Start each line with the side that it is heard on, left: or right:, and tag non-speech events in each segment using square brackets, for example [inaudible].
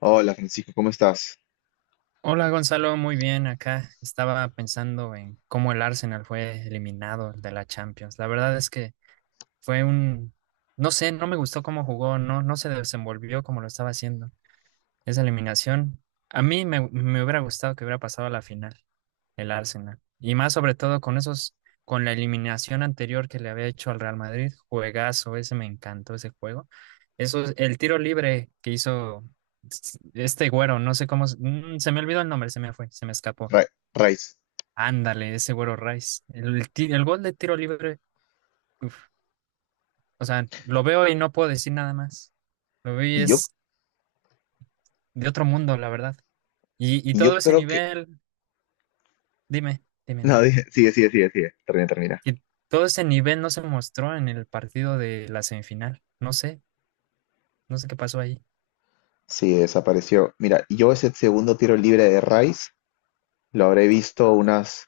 left: Hola Francisco, ¿cómo estás?
right: Hola Gonzalo, muy bien acá. Estaba pensando en cómo el Arsenal fue eliminado de la Champions. La verdad es que fue un, no sé, no me gustó cómo jugó, no, no se desenvolvió como lo estaba haciendo. Esa eliminación, a mí me hubiera gustado que hubiera pasado a la final el Arsenal. Y más sobre todo con esos, con la eliminación anterior que le había hecho al Real Madrid, juegazo, ese me encantó ese juego. Eso, el tiro libre que hizo este güero, no sé cómo, se me olvidó el nombre, se me fue, se me escapó.
left: Ra- Raiz.
right: Ándale, ese güero Rice. El gol de tiro libre, uf, o sea, lo veo y no puedo decir nada más. Lo veo y
left: Y yo,
right: es de otro mundo, la verdad. Y
left: y yo
right: todo ese
left: creo que [laughs]
right: nivel. Dime, dime,
left: No,
right: dime.
left: sigue, sigue, sigue, sigue. Termina, termina.
right: Que todo ese nivel no se mostró en el partido de la semifinal. No sé qué pasó ahí.
left: Sí, desapareció. Mira, yo ese segundo tiro libre de Rice lo habré visto unas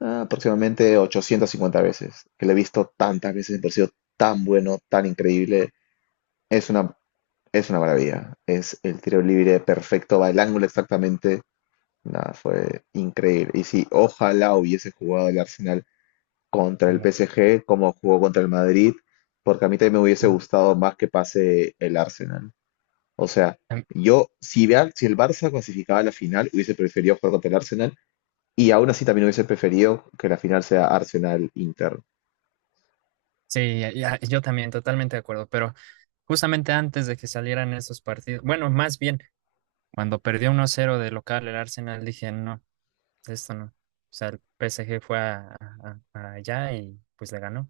left: aproximadamente 850 veces. Que lo he visto tantas veces, me pareció tan bueno, tan increíble. Es una, es una maravilla. Es el tiro libre perfecto, va el ángulo exactamente. Nada, fue increíble. Y si ojalá hubiese jugado el Arsenal contra el
right: Como,
left: PSG como jugó contra el Madrid, porque a mí también me hubiese gustado más que pase el Arsenal. O sea,
right: Am-
left: yo, si, vea- si el Barça clasificaba a la final, hubiese preferido jugar contra el Arsenal y aún así también hubiese preferido que la final sea Arsenal-Inter.
right: sí, ya, yo también, totalmente de acuerdo. Pero justamente antes de que salieran esos partidos, bueno, más bien, cuando perdió 1 cero de local el Arsenal, dije, no, esto no. O sea, el PSG fue allá y pues le ganó.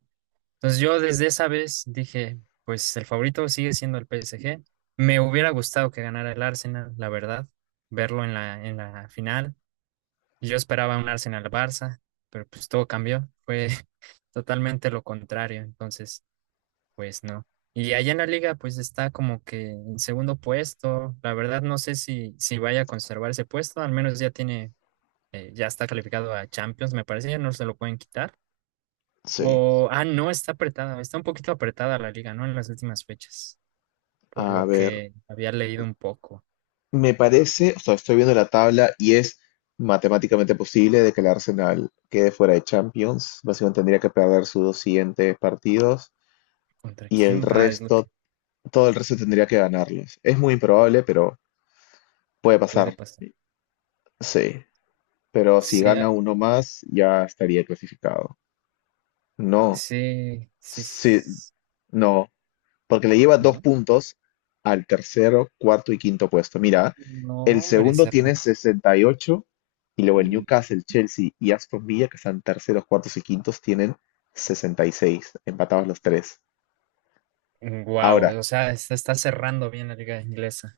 right: Entonces yo desde esa vez dije, pues el favorito sigue siendo el PSG. Me hubiera gustado que ganara el Arsenal, la verdad, verlo en la final. Yo esperaba un Arsenal-Barça, pero pues todo cambió. Fue [laughs] totalmente lo contrario, entonces pues no. Y allá en la liga pues está como que en segundo puesto. La verdad no sé si vaya a conservar ese puesto, al menos ya tiene, ya está calificado a Champions, me parece, ya no se lo pueden quitar.
left: Sí.
right: Ah, no, está apretada, está un poquito apretada la liga, ¿no? En las últimas fechas, por
left: A
right: lo
left: ver,
right: que había leído un poco.
left: me parece, o sea, estoy viendo la tabla y es matemáticamente posible de que el Arsenal quede fuera de Champions. Básicamente tendría que perder sus dos siguientes partidos
right: ¿Contra
left: y el
right: quién va? Es lo que
left: resto todo el resto tendría que ganarlos. Es muy improbable, pero puede
right: puede
left: pasar,
right: pasar.
left: sí. Pero si
right: Sea,
left: gana uno más, ya estaría clasificado. No,
right: sí, sí,
left: sí, no, porque le lleva dos
right: no,
left: puntos al tercero, cuarto y quinto puesto. Mira,
right: no,
left: el
right: hombre,
left: segundo
right: cerró.
left: tiene 68 y ocho y luego el Newcastle, Chelsea y Aston Villa, que están terceros, cuartos y quintos, tienen 66, empatados los tres. Ahora,
right: Wow, o sea, se está cerrando bien la liga inglesa.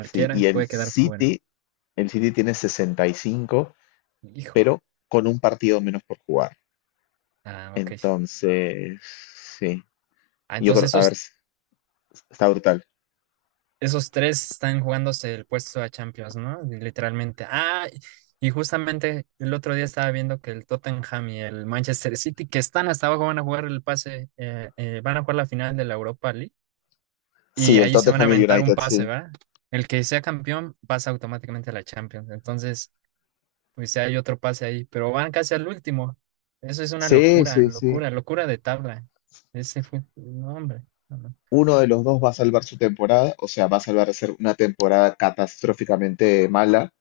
left: sí, y
right: puede quedar fuera.
left: El City tiene 65
right: Híjole.
left: pero con un partido menos por jugar.
right: Ah, ok.
left: Entonces, sí,
right: Ah,
left: yo creo,
right: entonces
left: a ver,
right: esos
left: está brutal.
right: esos tres están jugándose el puesto a Champions, ¿no? Literalmente. Ah, y justamente el otro día estaba viendo que el Tottenham y el Manchester City, que están hasta abajo, van a jugar el pase, van a jugar la final de la Europa League y
left: Sí, el
right: ahí se van a
left: Tottenham y el
right: aventar un
left: United,
right: pase,
left: sí.
right: ¿va? El que sea campeón pasa automáticamente a la Champions. Entonces, pues ya hay otro pase ahí, pero van casi al último. Eso es una
left: Sí,
right: locura,
left: sí, sí.
right: locura, locura de tabla. Ese fue, no, hombre. No, no.
left: Uno de los dos va a salvar su temporada, o sea, va a salvar de ser una temporada catastróficamente mala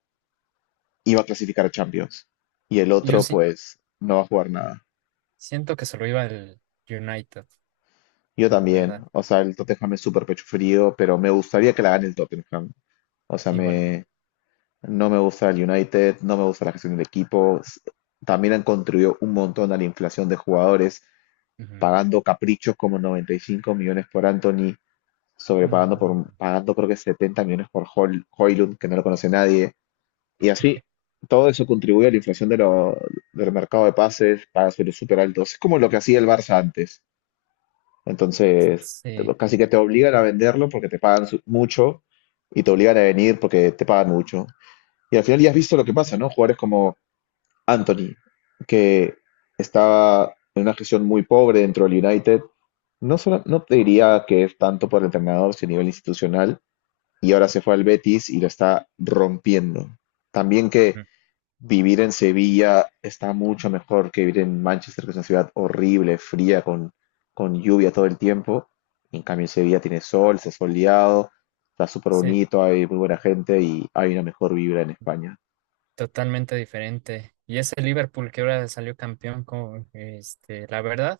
left: y va a clasificar a Champions. Y el
right: Yo
left: otro,
right: sí,
left: pues, no va a jugar nada.
right: siento que se lo iba el United.
left: Yo
right: La
left: también,
right: verdad,
left: o sea, el Tottenham es súper pecho frío, pero me gustaría que la gane el Tottenham. O sea,
right: igual a mí.
left: no me gusta el United, no me gusta la gestión del equipo. También han contribuido un montón a la inflación de jugadores,
right: Ujú.
left: pagando caprichos como 95 millones por Anthony, sobrepagando
right: Mm,
left: pagando creo que 70 millones por Højlund, que no lo conoce nadie. Y así, todo eso contribuye a la inflación de del mercado de pases, pagas sueldos súper altos. Es como lo que hacía el Barça antes. Entonces,
right: sí,
left: casi que te obligan a venderlo porque te pagan mucho y te obligan a venir porque te pagan mucho. Y al final ya has visto lo que pasa, ¿no? Jugadores como Anthony, que estaba en una gestión muy pobre dentro del United, no solo, no te diría que es tanto por el entrenador, sino a nivel institucional, y ahora se fue al Betis y lo está rompiendo. También que
right: mm,
left: vivir en Sevilla está mucho mejor que vivir en Manchester, que es una ciudad horrible, fría, con lluvia todo el tiempo. En cambio, en Sevilla tiene sol, se ha soleado, está súper
right: sí,
left: bonito, hay muy buena gente y hay una mejor vibra en España.
right: totalmente diferente. Y ese Liverpool que ahora salió campeón, como, la verdad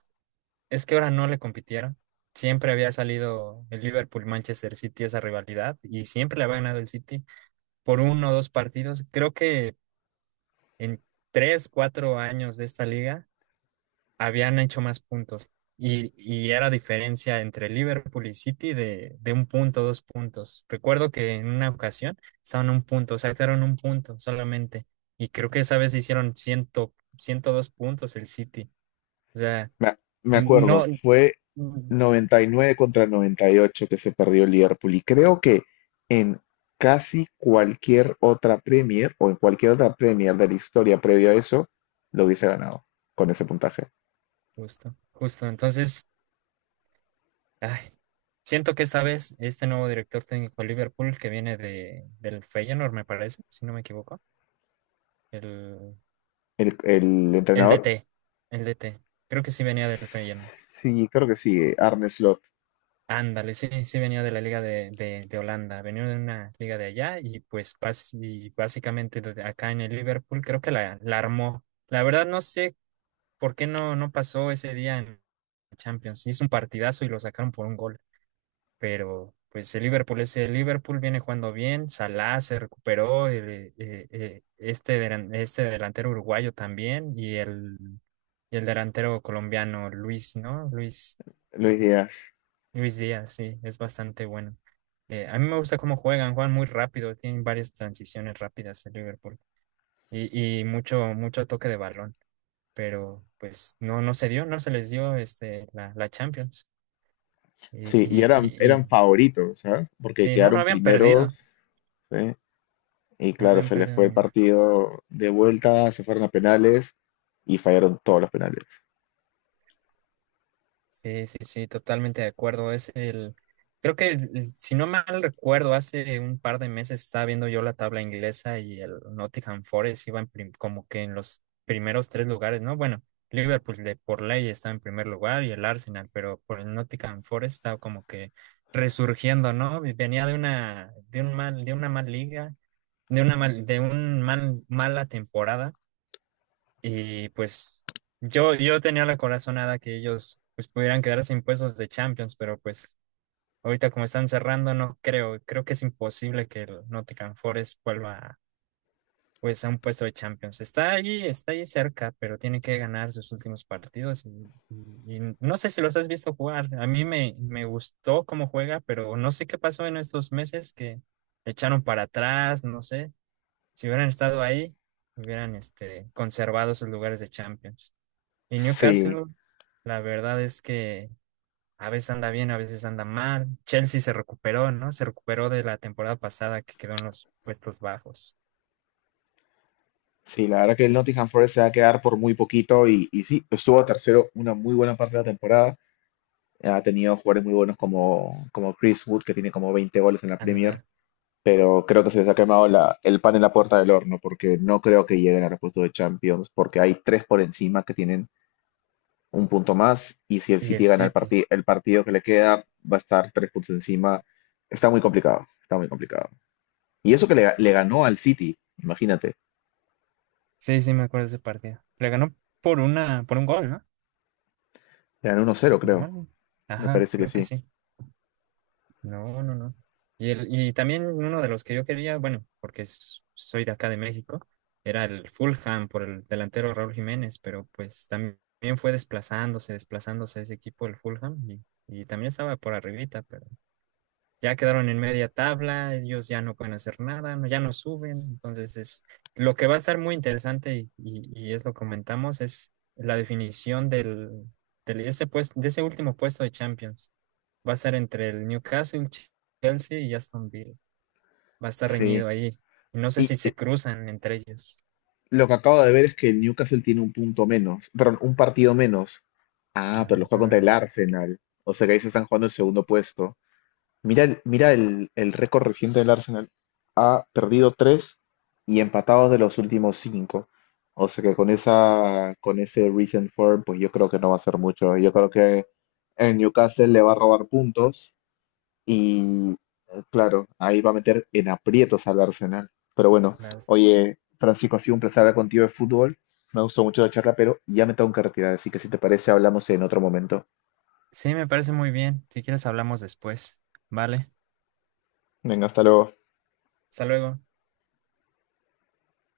right: es que ahora no le compitieron. Siempre había salido el Liverpool-Manchester City esa rivalidad y siempre le había ganado el City por uno o dos partidos. Creo que en 3, 4 años de esta liga habían hecho más puntos, y era diferencia entre Liverpool y City de un punto, 2 puntos. Recuerdo que en una ocasión estaban a un punto, sacaron un punto solamente, y creo que esa vez hicieron 100, 102 puntos el City. O sea,
left: Me acuerdo,
right: no,
left: fue 99 contra 98 que se perdió el Liverpool. Y creo que en casi cualquier otra Premier o en cualquier otra Premier de la historia previo a eso, lo hubiese ganado con ese puntaje.
right: justo, justo. Entonces, ay, siento que esta vez este nuevo director técnico de Liverpool que viene del Feyenoord, me parece, si no me equivoco, el,
left: El
right: el
left: entrenador,
right: DT, el DT. Creo que sí venía del Feyenoord.
left: sí, creo que sí, Arne Slot,
right: Ándale, sí, sí venía de la liga de Holanda, venía de una liga de allá, y pues y básicamente de acá en el Liverpool creo que la armó. La verdad no sé por qué no pasó ese día en Champions. Hizo un partidazo y lo sacaron por un gol, pero pues el Liverpool es el Liverpool, viene jugando bien, Salah se recuperó, este delantero uruguayo también, y el delantero colombiano Luis, ¿no? Luis.
left: Luis Díaz.
right: Luis Díaz, sí, es bastante bueno. A mí me gusta cómo juegan, juegan muy rápido, tienen varias transiciones rápidas el Liverpool, y mucho, mucho toque de balón, pero pues no se dio, no se les dio la Champions. y,
left: Sí,
right: y,
left: y
right: y, y-
left: eran favoritos, ¿sabes? Porque
right: sí, no, no
left: quedaron
right: habían perdido,
left: primeros. Sí. Y
right: no
left: claro,
right: habían
left: se les
right: perdido
left: fue el
right: ni.
left: partido de vuelta, se fueron a penales y fallaron todos los penales.
right: Sí, sí, sí, totalmente de acuerdo. Es el, creo que si no mal recuerdo, hace un par de meses estaba viendo yo la tabla inglesa, y el Nottingham Forest iba en como que en los primeros tres lugares, ¿no? Bueno, Liverpool de por ley estaba en primer lugar y el Arsenal, pero por el Nottingham Forest estaba como que resurgiendo, ¿no? Y venía de una, de un mal, de una mal liga, de una mal, de un mal, mala temporada, y pues yo tenía la corazonada que ellos pues pudieran quedarse sin puestos de Champions, pero pues ahorita como están cerrando, no creo, creo que es imposible que el Nottingham Forest vuelva pues a un puesto de Champions. Está allí cerca, pero tiene que ganar sus últimos partidos, y no sé si los has visto jugar. A mí me gustó cómo juega, pero no sé qué pasó en estos meses que le echaron para atrás, no sé, si hubieran estado ahí, hubieran conservado sus lugares de Champions. Y
left: Sí,
right: Newcastle, la verdad es que a veces anda bien, a veces anda mal. Chelsea se recuperó, ¿no? Se recuperó de la temporada pasada que quedó en los puestos bajos.
left: sí, la verdad que el Nottingham Forest se va a quedar por muy poquito y sí, estuvo tercero una muy buena parte de la temporada. Ha tenido jugadores muy buenos como, como Chris Wood, que tiene como 20 goles en la Premier,
right: Anda.
left: pero creo que se les ha quemado el pan en la puerta del horno, porque no creo que lleguen a los puestos de Champions, porque hay tres por encima que tienen un punto más y si el
right: Y
left: City
right: el
left: gana
right: City.
left: el partido que le queda, va a estar tres puntos encima. Está muy complicado, está muy complicado. Y eso que le ganó al City, imagínate.
right: Sí, sí, me acuerdo de ese partido. Le ganó por una, por un gol, ¿no?
left: Le ganó 1-0
right: Si no
left: creo.
right: mal-
left: Me
right: Ajá,
left: parece que
right: creo que
left: sí.
right: sí. No, no, no. Y, y también uno de los que yo quería, bueno, porque soy de acá de México, era el Fulham por el delantero Raúl Jiménez, pero pues también fue desplazándose, desplazándose ese equipo, el Fulham, y también estaba por arribita, pero ya quedaron en media tabla, ellos ya no pueden hacer nada, ya no suben. Entonces, es lo que va a estar muy interesante, y es lo que comentamos, es la definición ese pues, de ese último puesto de Champions. Va a ser entre el Newcastle, Chelsea y Aston Villa. Va a estar
left: Sí.
right: reñido ahí. Y no sé
left: Y
right: si se cruzan entre ellos.
left: lo que acabo de ver es que el Newcastle tiene un punto menos, perdón, un partido menos. Ah, pero lo juega contra el
right: Ah,
left: Arsenal. O sea que ahí se están jugando el segundo puesto. Mira, mira el récord reciente del Arsenal. Ha perdido tres y empatados de los últimos cinco. O sea que con esa, con ese recent form, pues yo creo que no va a ser mucho. Yo creo que el Newcastle le va a robar puntos y, claro, ahí va a meter en aprietos al Arsenal. Pero bueno,
right: las-
left: oye, Francisco, ha sido un placer hablar contigo de fútbol. Me gustó mucho la charla, pero ya me tengo que retirar. Así que si te parece, hablamos en otro momento.
right: sí, me parece muy bien. Si quieres, hablamos después. Vale,
left: Venga, hasta luego.
right: hasta luego.